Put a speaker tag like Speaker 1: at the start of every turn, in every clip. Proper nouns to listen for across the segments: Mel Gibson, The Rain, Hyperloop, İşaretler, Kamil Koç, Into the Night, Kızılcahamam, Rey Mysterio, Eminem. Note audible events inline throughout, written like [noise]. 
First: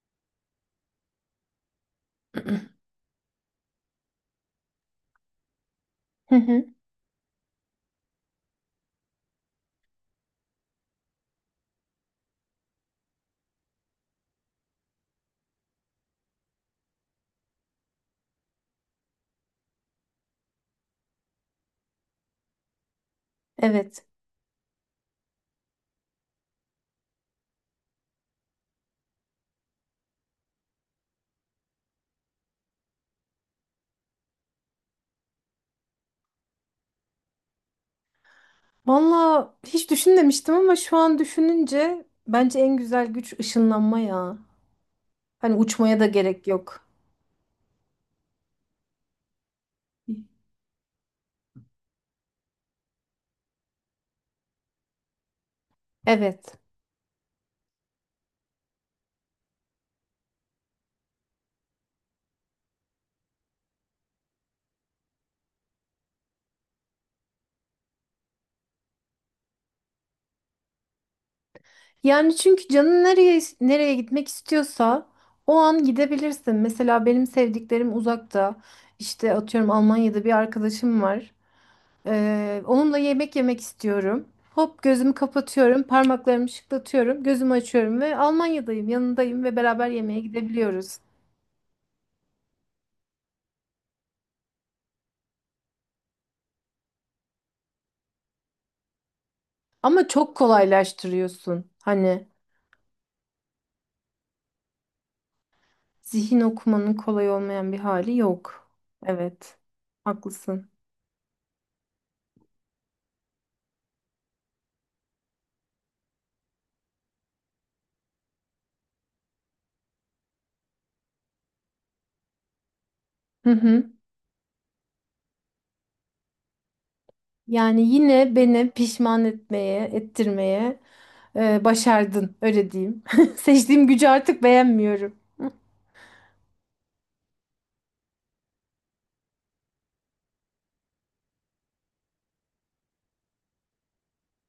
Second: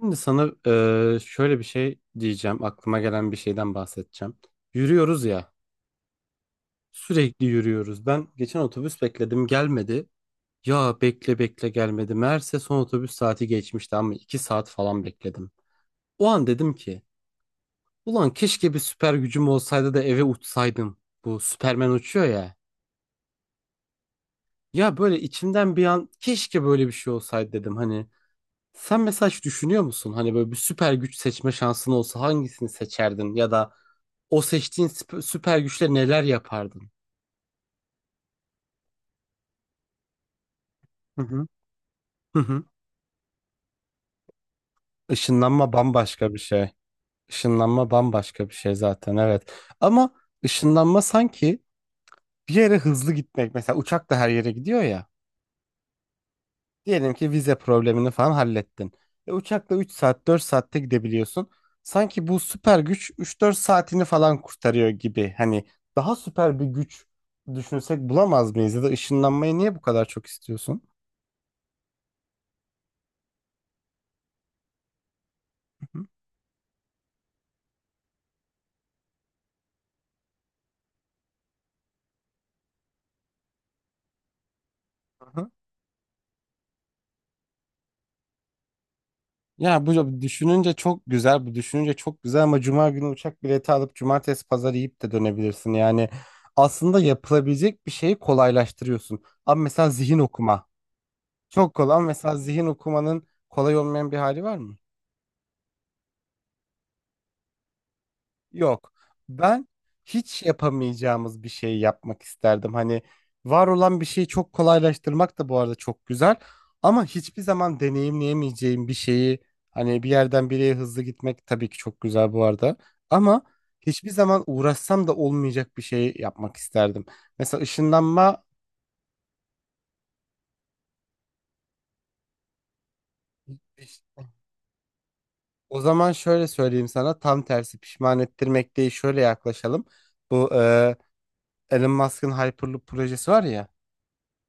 Speaker 1: Şimdi sana şöyle bir şey diyeceğim. Aklıma gelen bir şeyden bahsedeceğim. Yürüyoruz ya.
Speaker 2: Hı hı.
Speaker 1: Sürekli yürüyoruz. Ben geçen otobüs bekledim, gelmedi. Ya bekle bekle gelmedi. Meğerse son otobüs saati geçmişti ama 2 saat falan bekledim. O an dedim ki ulan keşke bir süper gücüm olsaydı da eve uçsaydım. Bu Superman uçuyor ya.
Speaker 2: Evet.
Speaker 1: Ya böyle içimden bir an keşke böyle bir şey olsaydı dedim. Hani, sen mesela hiç düşünüyor musun? Hani böyle bir süper güç seçme şansın olsa hangisini seçerdin? Ya da o seçtiğin süper güçle neler yapardın?
Speaker 2: Valla hiç düşünmemiştim ama şu an
Speaker 1: Hı hı.
Speaker 2: düşününce
Speaker 1: Hı
Speaker 2: bence
Speaker 1: hı.
Speaker 2: en güzel güç ışınlanma ya. Hani
Speaker 1: Işınlanma
Speaker 2: uçmaya da
Speaker 1: bambaşka bir
Speaker 2: gerek
Speaker 1: şey.
Speaker 2: yok.
Speaker 1: Işınlanma bambaşka bir şey zaten, evet. Ama ışınlanma sanki bir yere hızlı gitmek. Mesela uçak da her yere gidiyor ya.
Speaker 2: Evet.
Speaker 1: Diyelim ki vize problemini falan hallettin. Uçakla 3 saat 4 saatte gidebiliyorsun. Sanki bu süper güç üç dört saatini falan kurtarıyor gibi. Hani daha süper bir güç düşünsek bulamaz mıyız? Ya da ışınlanmayı niye bu kadar çok istiyorsun?
Speaker 2: Yani çünkü canın nereye gitmek istiyorsa o an
Speaker 1: Hı hı.
Speaker 2: gidebilirsin. Mesela benim sevdiklerim uzakta. İşte atıyorum Almanya'da bir arkadaşım var. Onunla yemek yemek istiyorum. Hop gözümü
Speaker 1: Hı hı.
Speaker 2: kapatıyorum, parmaklarımı şıklatıyorum, gözümü açıyorum ve Almanya'dayım, yanındayım ve
Speaker 1: Ya
Speaker 2: beraber
Speaker 1: bu
Speaker 2: yemeğe
Speaker 1: düşününce
Speaker 2: gidebiliyoruz.
Speaker 1: çok güzel, bu düşününce çok güzel ama cuma günü uçak bileti alıp cumartesi pazar yiyip de dönebilirsin. Yani aslında yapılabilecek bir şeyi kolaylaştırıyorsun. Ama mesela
Speaker 2: Ama
Speaker 1: zihin
Speaker 2: çok
Speaker 1: okuma.
Speaker 2: kolaylaştırıyorsun.
Speaker 1: Çok kolay.
Speaker 2: Hani
Speaker 1: Mesela zihin okumanın kolay olmayan bir hali var mı?
Speaker 2: zihin okumanın kolay olmayan bir hali yok.
Speaker 1: Yok.
Speaker 2: Evet.
Speaker 1: Ben hiç
Speaker 2: Haklısın.
Speaker 1: yapamayacağımız bir şey yapmak isterdim. Hani var olan bir şeyi çok kolaylaştırmak da bu arada çok güzel. Ama hiçbir zaman deneyimleyemeyeceğim bir şeyi, hani bir yerden bir yere hızlı gitmek tabii ki çok güzel bu arada. Ama
Speaker 2: Hı hı.
Speaker 1: hiçbir zaman uğraşsam da olmayacak bir şey yapmak isterdim. Mesela
Speaker 2: Yani yine
Speaker 1: ışınlanma.
Speaker 2: beni pişman etmeye, ettirmeye başardın. Öyle diyeyim. [laughs] Seçtiğim gücü artık beğenmiyorum.
Speaker 1: O zaman şöyle söyleyeyim sana, tam tersi, pişman ettirmek değil, şöyle yaklaşalım. Bu Elon Musk'ın Hyperloop projesi var ya,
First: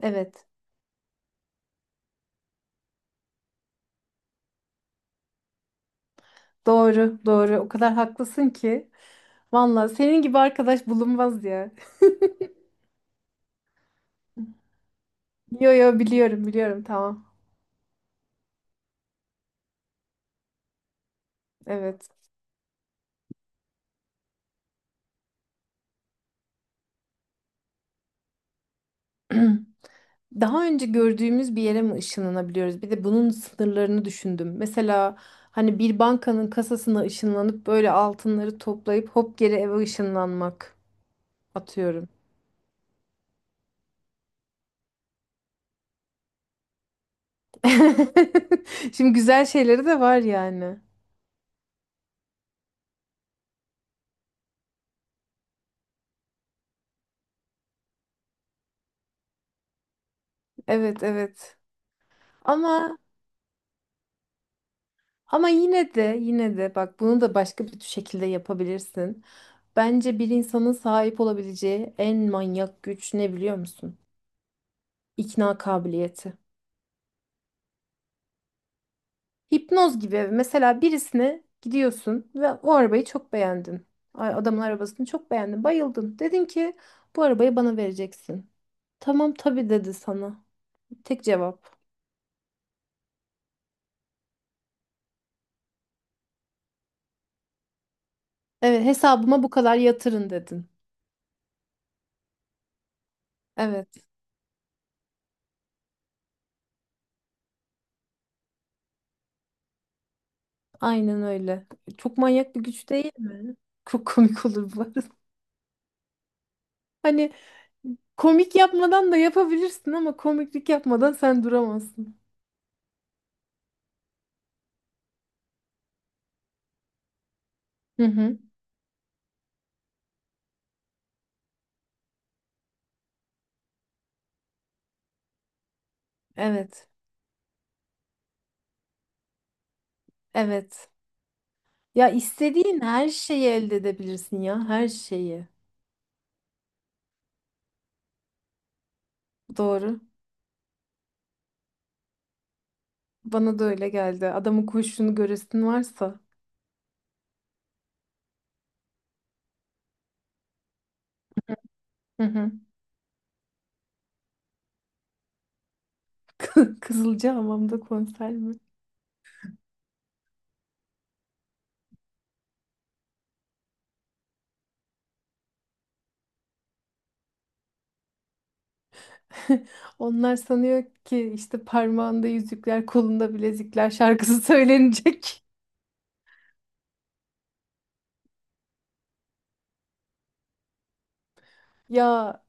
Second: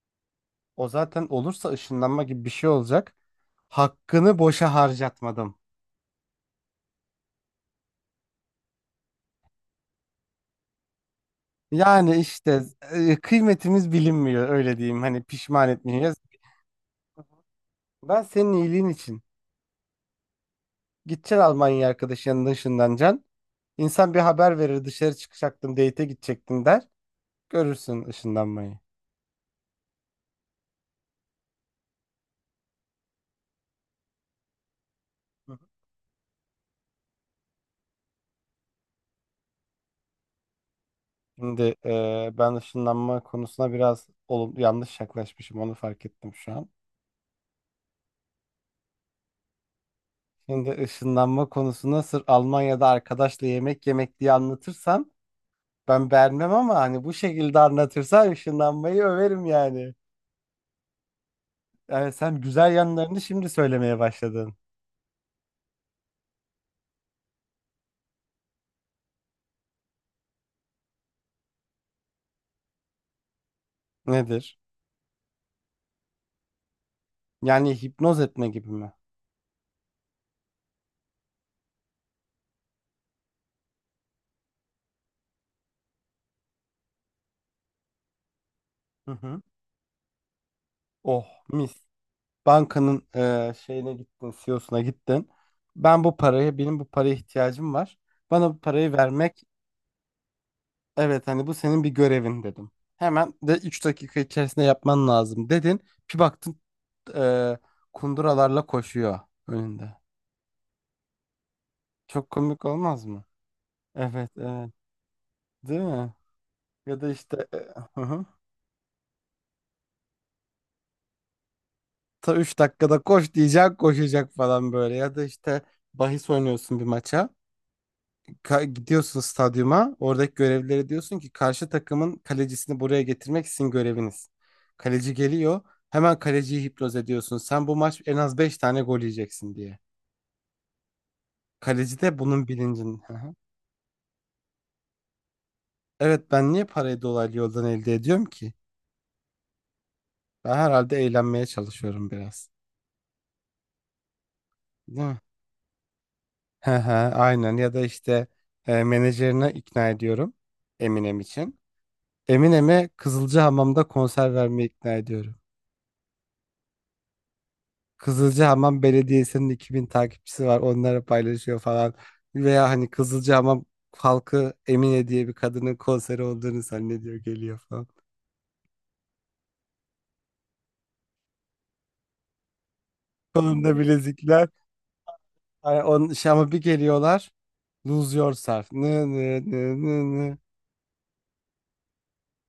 Speaker 2: Evet.
Speaker 1: o zaten olursa ışınlanma gibi bir şey olacak. Hakkını boşa harcatmadım.
Speaker 2: Doğru, doğru. O kadar haklısın ki. Vallahi senin gibi arkadaş bulunmaz ya.
Speaker 1: Yani işte kıymetimiz bilinmiyor, öyle diyeyim, hani
Speaker 2: [laughs]
Speaker 1: pişman
Speaker 2: Yo yo
Speaker 1: etmeyeceğiz.
Speaker 2: biliyorum, biliyorum. Tamam.
Speaker 1: Ben senin iyiliğin için, gideceksin Almanya,
Speaker 2: Evet.
Speaker 1: arkadaşının yanında ışınlanacaksın. İnsan bir haber verir, dışarı çıkacaktım, date'e gidecektim der. Görürsün ışınlanmayı.
Speaker 2: [clears throat] Daha önce gördüğümüz bir yere mi ışınlanabiliyoruz? Bir de bunun sınırlarını düşündüm. Mesela hani bir bankanın kasasına ışınlanıp böyle altınları toplayıp hop geri eve ışınlanmak
Speaker 1: Şimdi
Speaker 2: atıyorum.
Speaker 1: ben ışınlanma konusuna biraz yanlış yaklaşmışım, onu fark ettim şu an.
Speaker 2: [laughs] Şimdi güzel şeyleri de var
Speaker 1: Şimdi
Speaker 2: yani.
Speaker 1: ışınlanma konusuna sırf Almanya'da arkadaşla yemek yemek diye anlatırsam ben beğenmem ama hani bu şekilde anlatırsan ışınlanmayı överim yani.
Speaker 2: Evet evet.
Speaker 1: Yani sen güzel
Speaker 2: Ama
Speaker 1: yanlarını şimdi söylemeye başladın.
Speaker 2: ama yine de bak bunu da başka bir şekilde yapabilirsin. Bence bir insanın sahip olabileceği en manyak güç ne biliyor musun?
Speaker 1: Nedir?
Speaker 2: İkna kabiliyeti.
Speaker 1: Yani hipnoz etme gibi mi?
Speaker 2: Hipnoz gibi mesela birisine gidiyorsun ve o arabayı çok beğendin. Ay, adamın arabasını çok beğendin, bayıldın. Dedin ki bu arabayı bana vereceksin.
Speaker 1: Hı
Speaker 2: Tamam
Speaker 1: hı.
Speaker 2: tabii dedi sana. Tek
Speaker 1: Oh,
Speaker 2: cevap.
Speaker 1: mis. Bankanın şeyine gittin, CEO'suna gittin. Ben bu parayı, benim bu paraya ihtiyacım var. Bana bu
Speaker 2: Evet,
Speaker 1: parayı vermek.
Speaker 2: hesabıma bu kadar yatırın dedin.
Speaker 1: Evet, hani bu senin bir görevin, dedim. Hemen de üç
Speaker 2: Evet,
Speaker 1: dakika içerisinde yapman lazım, dedin. Bir baktın e, kunduralarla koşuyor önünde.
Speaker 2: aynen öyle. Çok
Speaker 1: Çok
Speaker 2: manyak bir
Speaker 1: komik
Speaker 2: güç
Speaker 1: olmaz
Speaker 2: değil.
Speaker 1: mı?
Speaker 2: Çok
Speaker 1: Evet,
Speaker 2: komik
Speaker 1: evet,
Speaker 2: olur bu arada. [laughs]
Speaker 1: değil mi? Ya da
Speaker 2: Hani
Speaker 1: işte hı hı.
Speaker 2: komik yapmadan da yapabilirsin ama komiklik yapmadan sen duramazsın.
Speaker 1: Ta 3 dakikada koş diyecek, koşacak falan böyle. Ya da işte bahis oynuyorsun bir maça.
Speaker 2: Hı hı.
Speaker 1: Gidiyorsun stadyuma. Oradaki görevlilere diyorsun ki karşı takımın kalecisini buraya getirmek sizin göreviniz. Kaleci geliyor. Hemen kaleciyi
Speaker 2: Evet.
Speaker 1: hipnoz ediyorsun. Sen bu maç en az 5 tane gol yiyeceksin diye.
Speaker 2: Evet.
Speaker 1: Kaleci
Speaker 2: Ya
Speaker 1: de bunun
Speaker 2: istediğin
Speaker 1: bilincin.
Speaker 2: her
Speaker 1: Hı hı.
Speaker 2: şeyi elde edebilirsin ya, her şeyi.
Speaker 1: Evet, ben niye parayı dolaylı yoldan elde ediyorum ki?
Speaker 2: Doğru.
Speaker 1: Ben herhalde eğlenmeye çalışıyorum biraz.
Speaker 2: Bana da öyle geldi. Adamın
Speaker 1: Değil
Speaker 2: koşuşunu
Speaker 1: mi?
Speaker 2: göresin varsa.
Speaker 1: Hı hı, aynen. Ya da işte menajerine ikna ediyorum Eminem için.
Speaker 2: Hı hı.
Speaker 1: Eminem'e Kızılcahamam'da konser vermeye ikna ediyorum.
Speaker 2: [laughs] Kızılcahamam'da konser mi?
Speaker 1: Kızılcahamam Belediyesi'nin 2000 takipçisi var. Onlara paylaşıyor falan. Veya hani Kızılcahamam halkı Emine diye bir kadının konseri olduğunu zannediyor, geliyor falan.
Speaker 2: [laughs] Onlar sanıyor ki işte parmağında yüzükler, kolunda
Speaker 1: Kolunda
Speaker 2: bilezikler şarkısı
Speaker 1: bilezikler.
Speaker 2: söylenecek. [laughs]
Speaker 1: Hani onun şey, ama bir geliyorlar. Lose Yourself. Nı nı nı nı nı.
Speaker 2: Ya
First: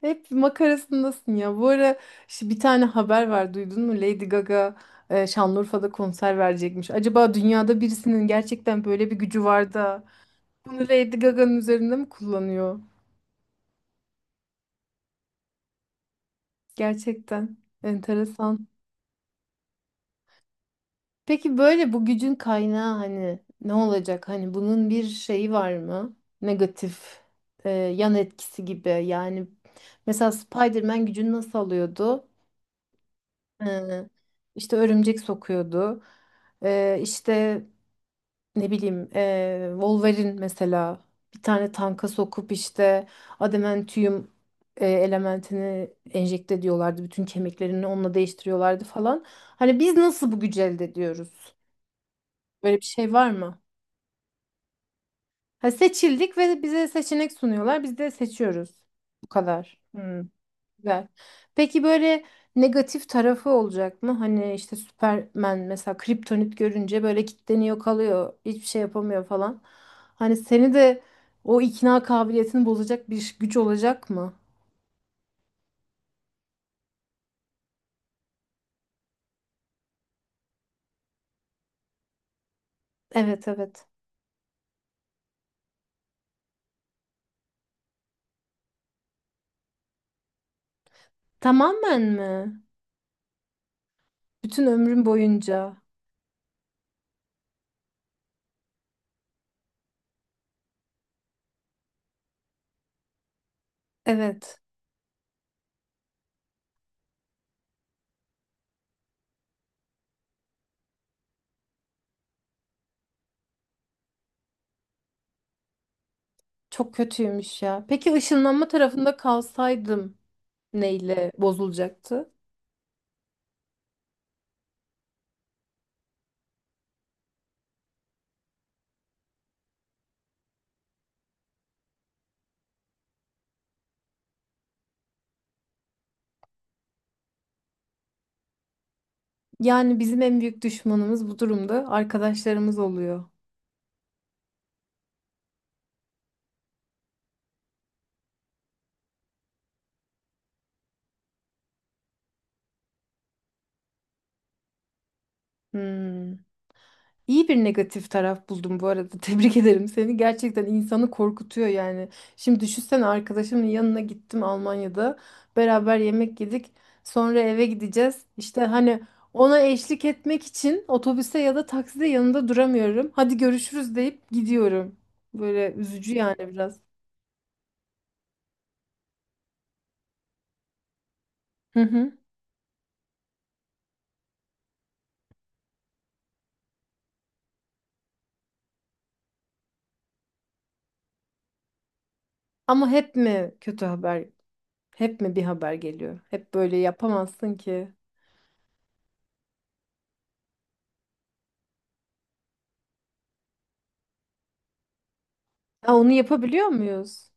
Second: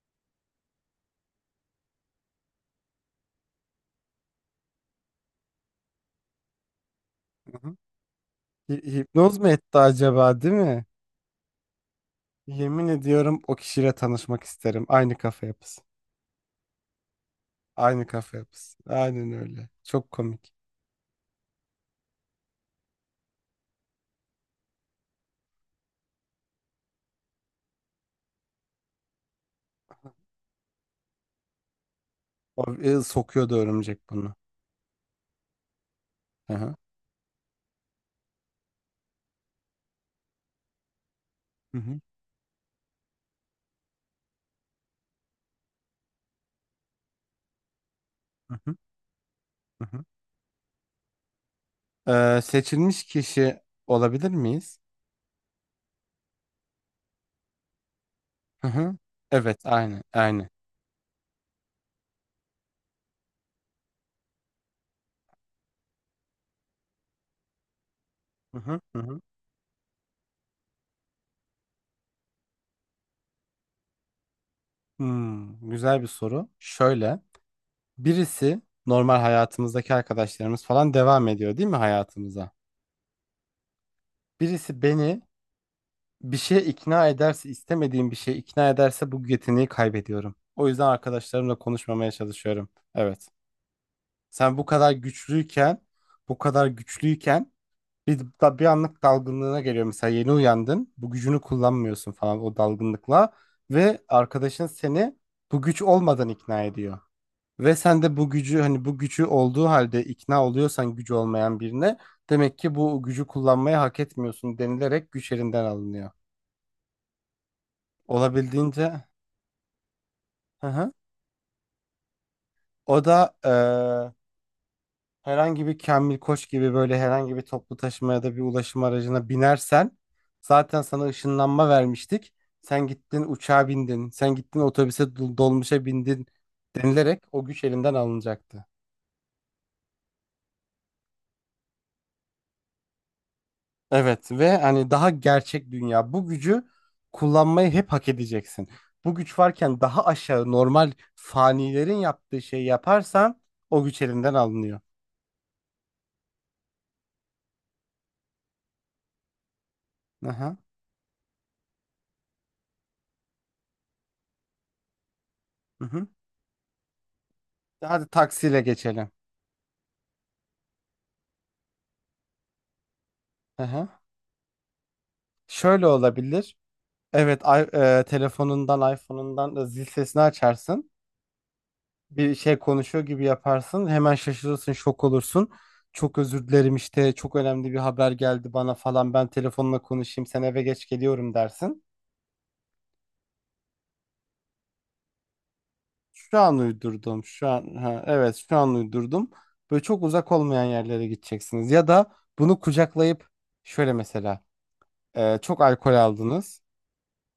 Speaker 2: hep makarasındasın ya. Bu ara işte bir tane haber var, duydun mu? Lady Gaga Şanlıurfa'da konser verecekmiş. Acaba
Speaker 1: Hı hı.
Speaker 2: dünyada birisinin gerçekten böyle bir
Speaker 1: Hipnoz
Speaker 2: gücü
Speaker 1: mu
Speaker 2: var
Speaker 1: etti
Speaker 2: da
Speaker 1: acaba, değil
Speaker 2: bunu
Speaker 1: mi?
Speaker 2: Lady Gaga'nın üzerinde mi kullanıyor?
Speaker 1: Yemin ediyorum o kişiyle tanışmak isterim. Aynı kafa yapısı.
Speaker 2: Gerçekten
Speaker 1: Aynı kafa
Speaker 2: enteresan.
Speaker 1: yapısı. Aynen öyle. Çok komik.
Speaker 2: Peki böyle bu gücün kaynağı hani ne olacak? Hani bunun bir şeyi var mı? Negatif yan etkisi gibi. Yani mesela Spider-Man gücünü nasıl alıyordu?
Speaker 1: O, sokuyordu
Speaker 2: Ee,
Speaker 1: örümcek bunu.
Speaker 2: işte örümcek sokuyordu.
Speaker 1: Hı hı.
Speaker 2: İşte ne bileyim Wolverine mesela bir tane
Speaker 1: Hı hı.
Speaker 2: tanka sokup işte adamantium elementini enjekte ediyorlardı. Bütün kemiklerini onunla
Speaker 1: Hı hı.
Speaker 2: değiştiriyorlardı falan. Hani
Speaker 1: Hı
Speaker 2: biz
Speaker 1: hı.
Speaker 2: nasıl bu gücü elde ediyoruz? Böyle bir
Speaker 1: Seçilmiş
Speaker 2: şey var
Speaker 1: kişi
Speaker 2: mı?
Speaker 1: olabilir miyiz?
Speaker 2: Ha, seçildik ve bize seçenek sunuyorlar. Biz de
Speaker 1: Hı
Speaker 2: seçiyoruz.
Speaker 1: hı.
Speaker 2: Bu
Speaker 1: Evet,
Speaker 2: kadar.
Speaker 1: aynı,
Speaker 2: Hmm.
Speaker 1: aynı.
Speaker 2: Güzel. Peki böyle negatif tarafı olacak mı? Hani işte Superman mesela kriptonit görünce böyle kilitleniyor kalıyor.
Speaker 1: Hı
Speaker 2: Hiçbir
Speaker 1: hı,
Speaker 2: şey
Speaker 1: hı hı.
Speaker 2: yapamıyor falan. Hani seni de o ikna kabiliyetini bozacak bir güç olacak mı?
Speaker 1: Güzel bir soru. Şöyle, birisi, normal hayatımızdaki arkadaşlarımız falan devam ediyor değil mi hayatımıza?
Speaker 2: Evet evet.
Speaker 1: Birisi beni bir şeye ikna ederse, istemediğim bir şeye ikna ederse bu yeteneği kaybediyorum. O yüzden arkadaşlarımla
Speaker 2: Tamamen
Speaker 1: konuşmamaya
Speaker 2: mi?
Speaker 1: çalışıyorum. Evet. Sen bu
Speaker 2: Bütün
Speaker 1: kadar
Speaker 2: ömrüm boyunca.
Speaker 1: güçlüyken, bu kadar güçlüyken, bir anlık dalgınlığına geliyor. Mesela yeni uyandın. Bu gücünü kullanmıyorsun falan o dalgınlıkla. Ve
Speaker 2: Evet.
Speaker 1: arkadaşın seni bu güç olmadan ikna ediyor. Ve sen de bu gücü, hani bu gücü olduğu halde ikna oluyorsan, gücü olmayan birine demek ki bu gücü kullanmayı hak etmiyorsun denilerek güç elinden alınıyor.
Speaker 2: Çok kötüymüş ya. Peki ışınlanma
Speaker 1: Olabildiğince,
Speaker 2: tarafında kalsaydım
Speaker 1: hı hı.
Speaker 2: neyle bozulacaktı?
Speaker 1: O da, herhangi bir Kamil Koç gibi, böyle herhangi bir toplu taşıma ya da bir ulaşım aracına binersen zaten sana ışınlanma vermiştik. Sen gittin uçağa bindin, sen gittin otobüse, dolmuşa bindin denilerek o güç elinden alınacaktı.
Speaker 2: Yani bizim en büyük düşmanımız bu durumda arkadaşlarımız oluyor.
Speaker 1: Evet, ve hani, daha gerçek dünya, bu gücü kullanmayı hep hak edeceksin. Bu güç varken daha aşağı, normal fanilerin yaptığı şeyi yaparsan o güç elinden alınıyor.
Speaker 2: Hmm. İyi bir negatif taraf buldum bu arada. [laughs] Tebrik ederim seni.
Speaker 1: Aha.
Speaker 2: Gerçekten insanı korkutuyor yani. Şimdi düşünsene arkadaşımın yanına gittim Almanya'da.
Speaker 1: Hı
Speaker 2: Beraber
Speaker 1: hı.
Speaker 2: yemek yedik. Sonra eve
Speaker 1: Hadi
Speaker 2: gideceğiz.
Speaker 1: taksiyle
Speaker 2: İşte hani
Speaker 1: geçelim.
Speaker 2: ona eşlik etmek için otobüste ya da takside yanında duramıyorum. Hadi görüşürüz
Speaker 1: Aha.
Speaker 2: deyip gidiyorum. Böyle
Speaker 1: Şöyle
Speaker 2: üzücü yani
Speaker 1: olabilir.
Speaker 2: biraz.
Speaker 1: Evet, telefonundan, iPhone'undan da zil sesini açarsın.
Speaker 2: Hı hı.
Speaker 1: Bir şey konuşuyor gibi yaparsın. Hemen şaşırırsın, şok olursun. Çok özür dilerim, işte çok önemli bir haber geldi bana falan. Ben telefonla konuşayım, sen eve geç geliyorum dersin.
Speaker 2: Ama hep mi kötü haber? Hep mi bir haber geliyor?
Speaker 1: Şu
Speaker 2: Hep
Speaker 1: an
Speaker 2: böyle
Speaker 1: uydurdum. Şu
Speaker 2: yapamazsın
Speaker 1: an,
Speaker 2: ki.
Speaker 1: ha, evet, şu an uydurdum. Böyle çok uzak olmayan yerlere gideceksiniz ya da bunu kucaklayıp, şöyle mesela, çok alkol
Speaker 2: Ha, onu
Speaker 1: aldınız.
Speaker 2: yapabiliyor muyuz?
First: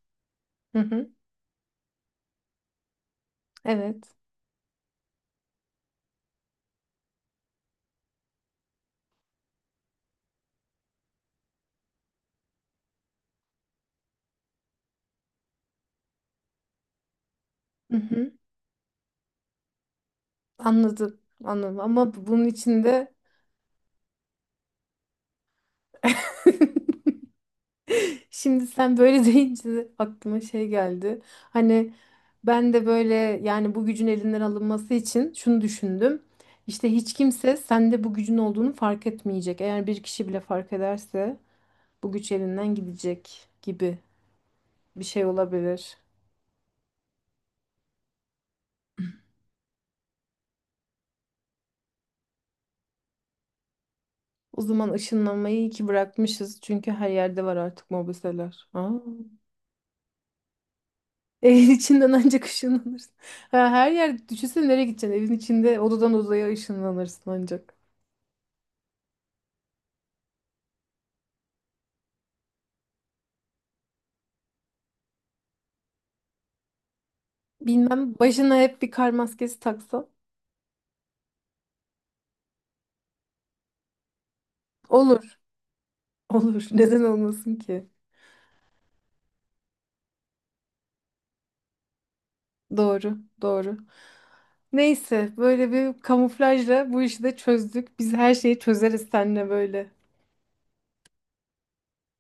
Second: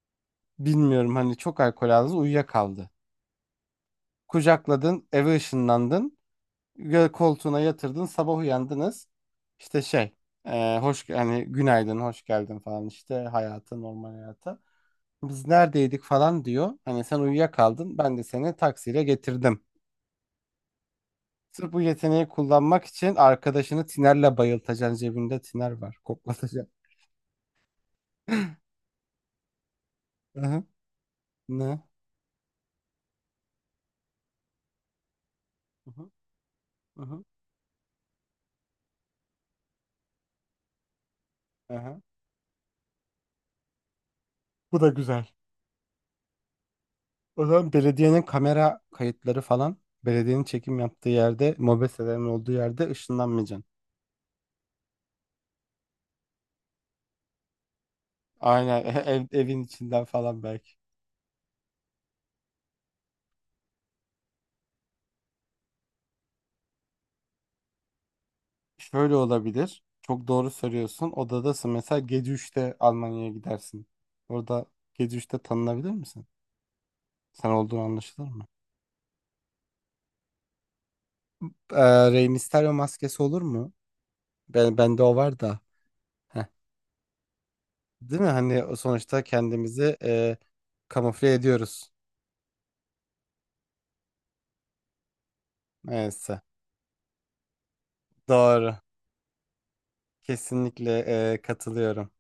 Speaker 2: Hı hı.
Speaker 1: Bilmiyorum, hani çok alkol aldınız, uyuyakaldı.
Speaker 2: Evet.
Speaker 1: Kucakladın, eve ışınlandın. Koltuğuna yatırdın, sabah uyandınız. İşte şey, hoş yani, günaydın, hoş geldin falan, işte hayata, normal hayata, biz neredeydik falan diyor, hani sen
Speaker 2: Hı
Speaker 1: uyuyakaldın ben de
Speaker 2: hı.
Speaker 1: seni taksiyle getirdim.
Speaker 2: Anladım.
Speaker 1: Sırf
Speaker 2: Anladım.
Speaker 1: bu
Speaker 2: Ama
Speaker 1: yeteneği
Speaker 2: bunun
Speaker 1: kullanmak
Speaker 2: içinde
Speaker 1: için arkadaşını tinerle bayıltacaksın, cebinde tiner var, koklatacaksın.
Speaker 2: [laughs] şimdi sen böyle [laughs] deyince
Speaker 1: Hı
Speaker 2: aklıma
Speaker 1: hı.
Speaker 2: şey geldi.
Speaker 1: Ne.
Speaker 2: Hani ben de böyle yani bu gücün elinden alınması için şunu
Speaker 1: Hı hı.
Speaker 2: düşündüm. İşte
Speaker 1: Hı
Speaker 2: hiç
Speaker 1: hı.
Speaker 2: kimse sende bu gücün olduğunu fark etmeyecek. Eğer bir kişi bile fark ederse
Speaker 1: Hı hı.
Speaker 2: bu güç elinden gidecek gibi
Speaker 1: Bu da
Speaker 2: bir şey
Speaker 1: güzel.
Speaker 2: olabilir.
Speaker 1: O zaman belediyenin kamera kayıtları falan, belediyenin çekim yaptığı yerde, mobeselerin olduğu yerde ışınlanmayacaksın.
Speaker 2: O zaman ışınlanmayı iyi ki bırakmışız. Çünkü her yerde var artık mobeseler.
Speaker 1: Aynen.
Speaker 2: Aa. [laughs]
Speaker 1: [laughs] Evin içinden falan belki.
Speaker 2: Evin içinden ancak ışınlanırsın. Ha, her yer düşünsene nereye gideceksin? Evin içinde odadan odaya ışınlanırsın ancak.
Speaker 1: Şöyle olabilir. Çok doğru söylüyorsun. Odadasın. Mesela gece 3'te Almanya'ya gidersin. Orada gece 3'te tanınabilir misin? Sen olduğun
Speaker 2: Bilmem
Speaker 1: anlaşılır mı?
Speaker 2: başına hep bir kar maskesi taksa.
Speaker 1: Rey Mysterio maskesi olur mu? Bende o var
Speaker 2: Olur.
Speaker 1: da. Heh.
Speaker 2: Olur. [laughs] Neden olmasın ki?
Speaker 1: Değil mi? Hani o sonuçta kendimizi kamufle ediyoruz.
Speaker 2: Doğru. Doğru. Neyse böyle bir
Speaker 1: Neyse.
Speaker 2: kamuflajla bu işi de çözdük. Biz her şeyi
Speaker 1: Doğru.
Speaker 2: çözeriz seninle böyle.
Speaker 1: Kesinlikle katılıyorum.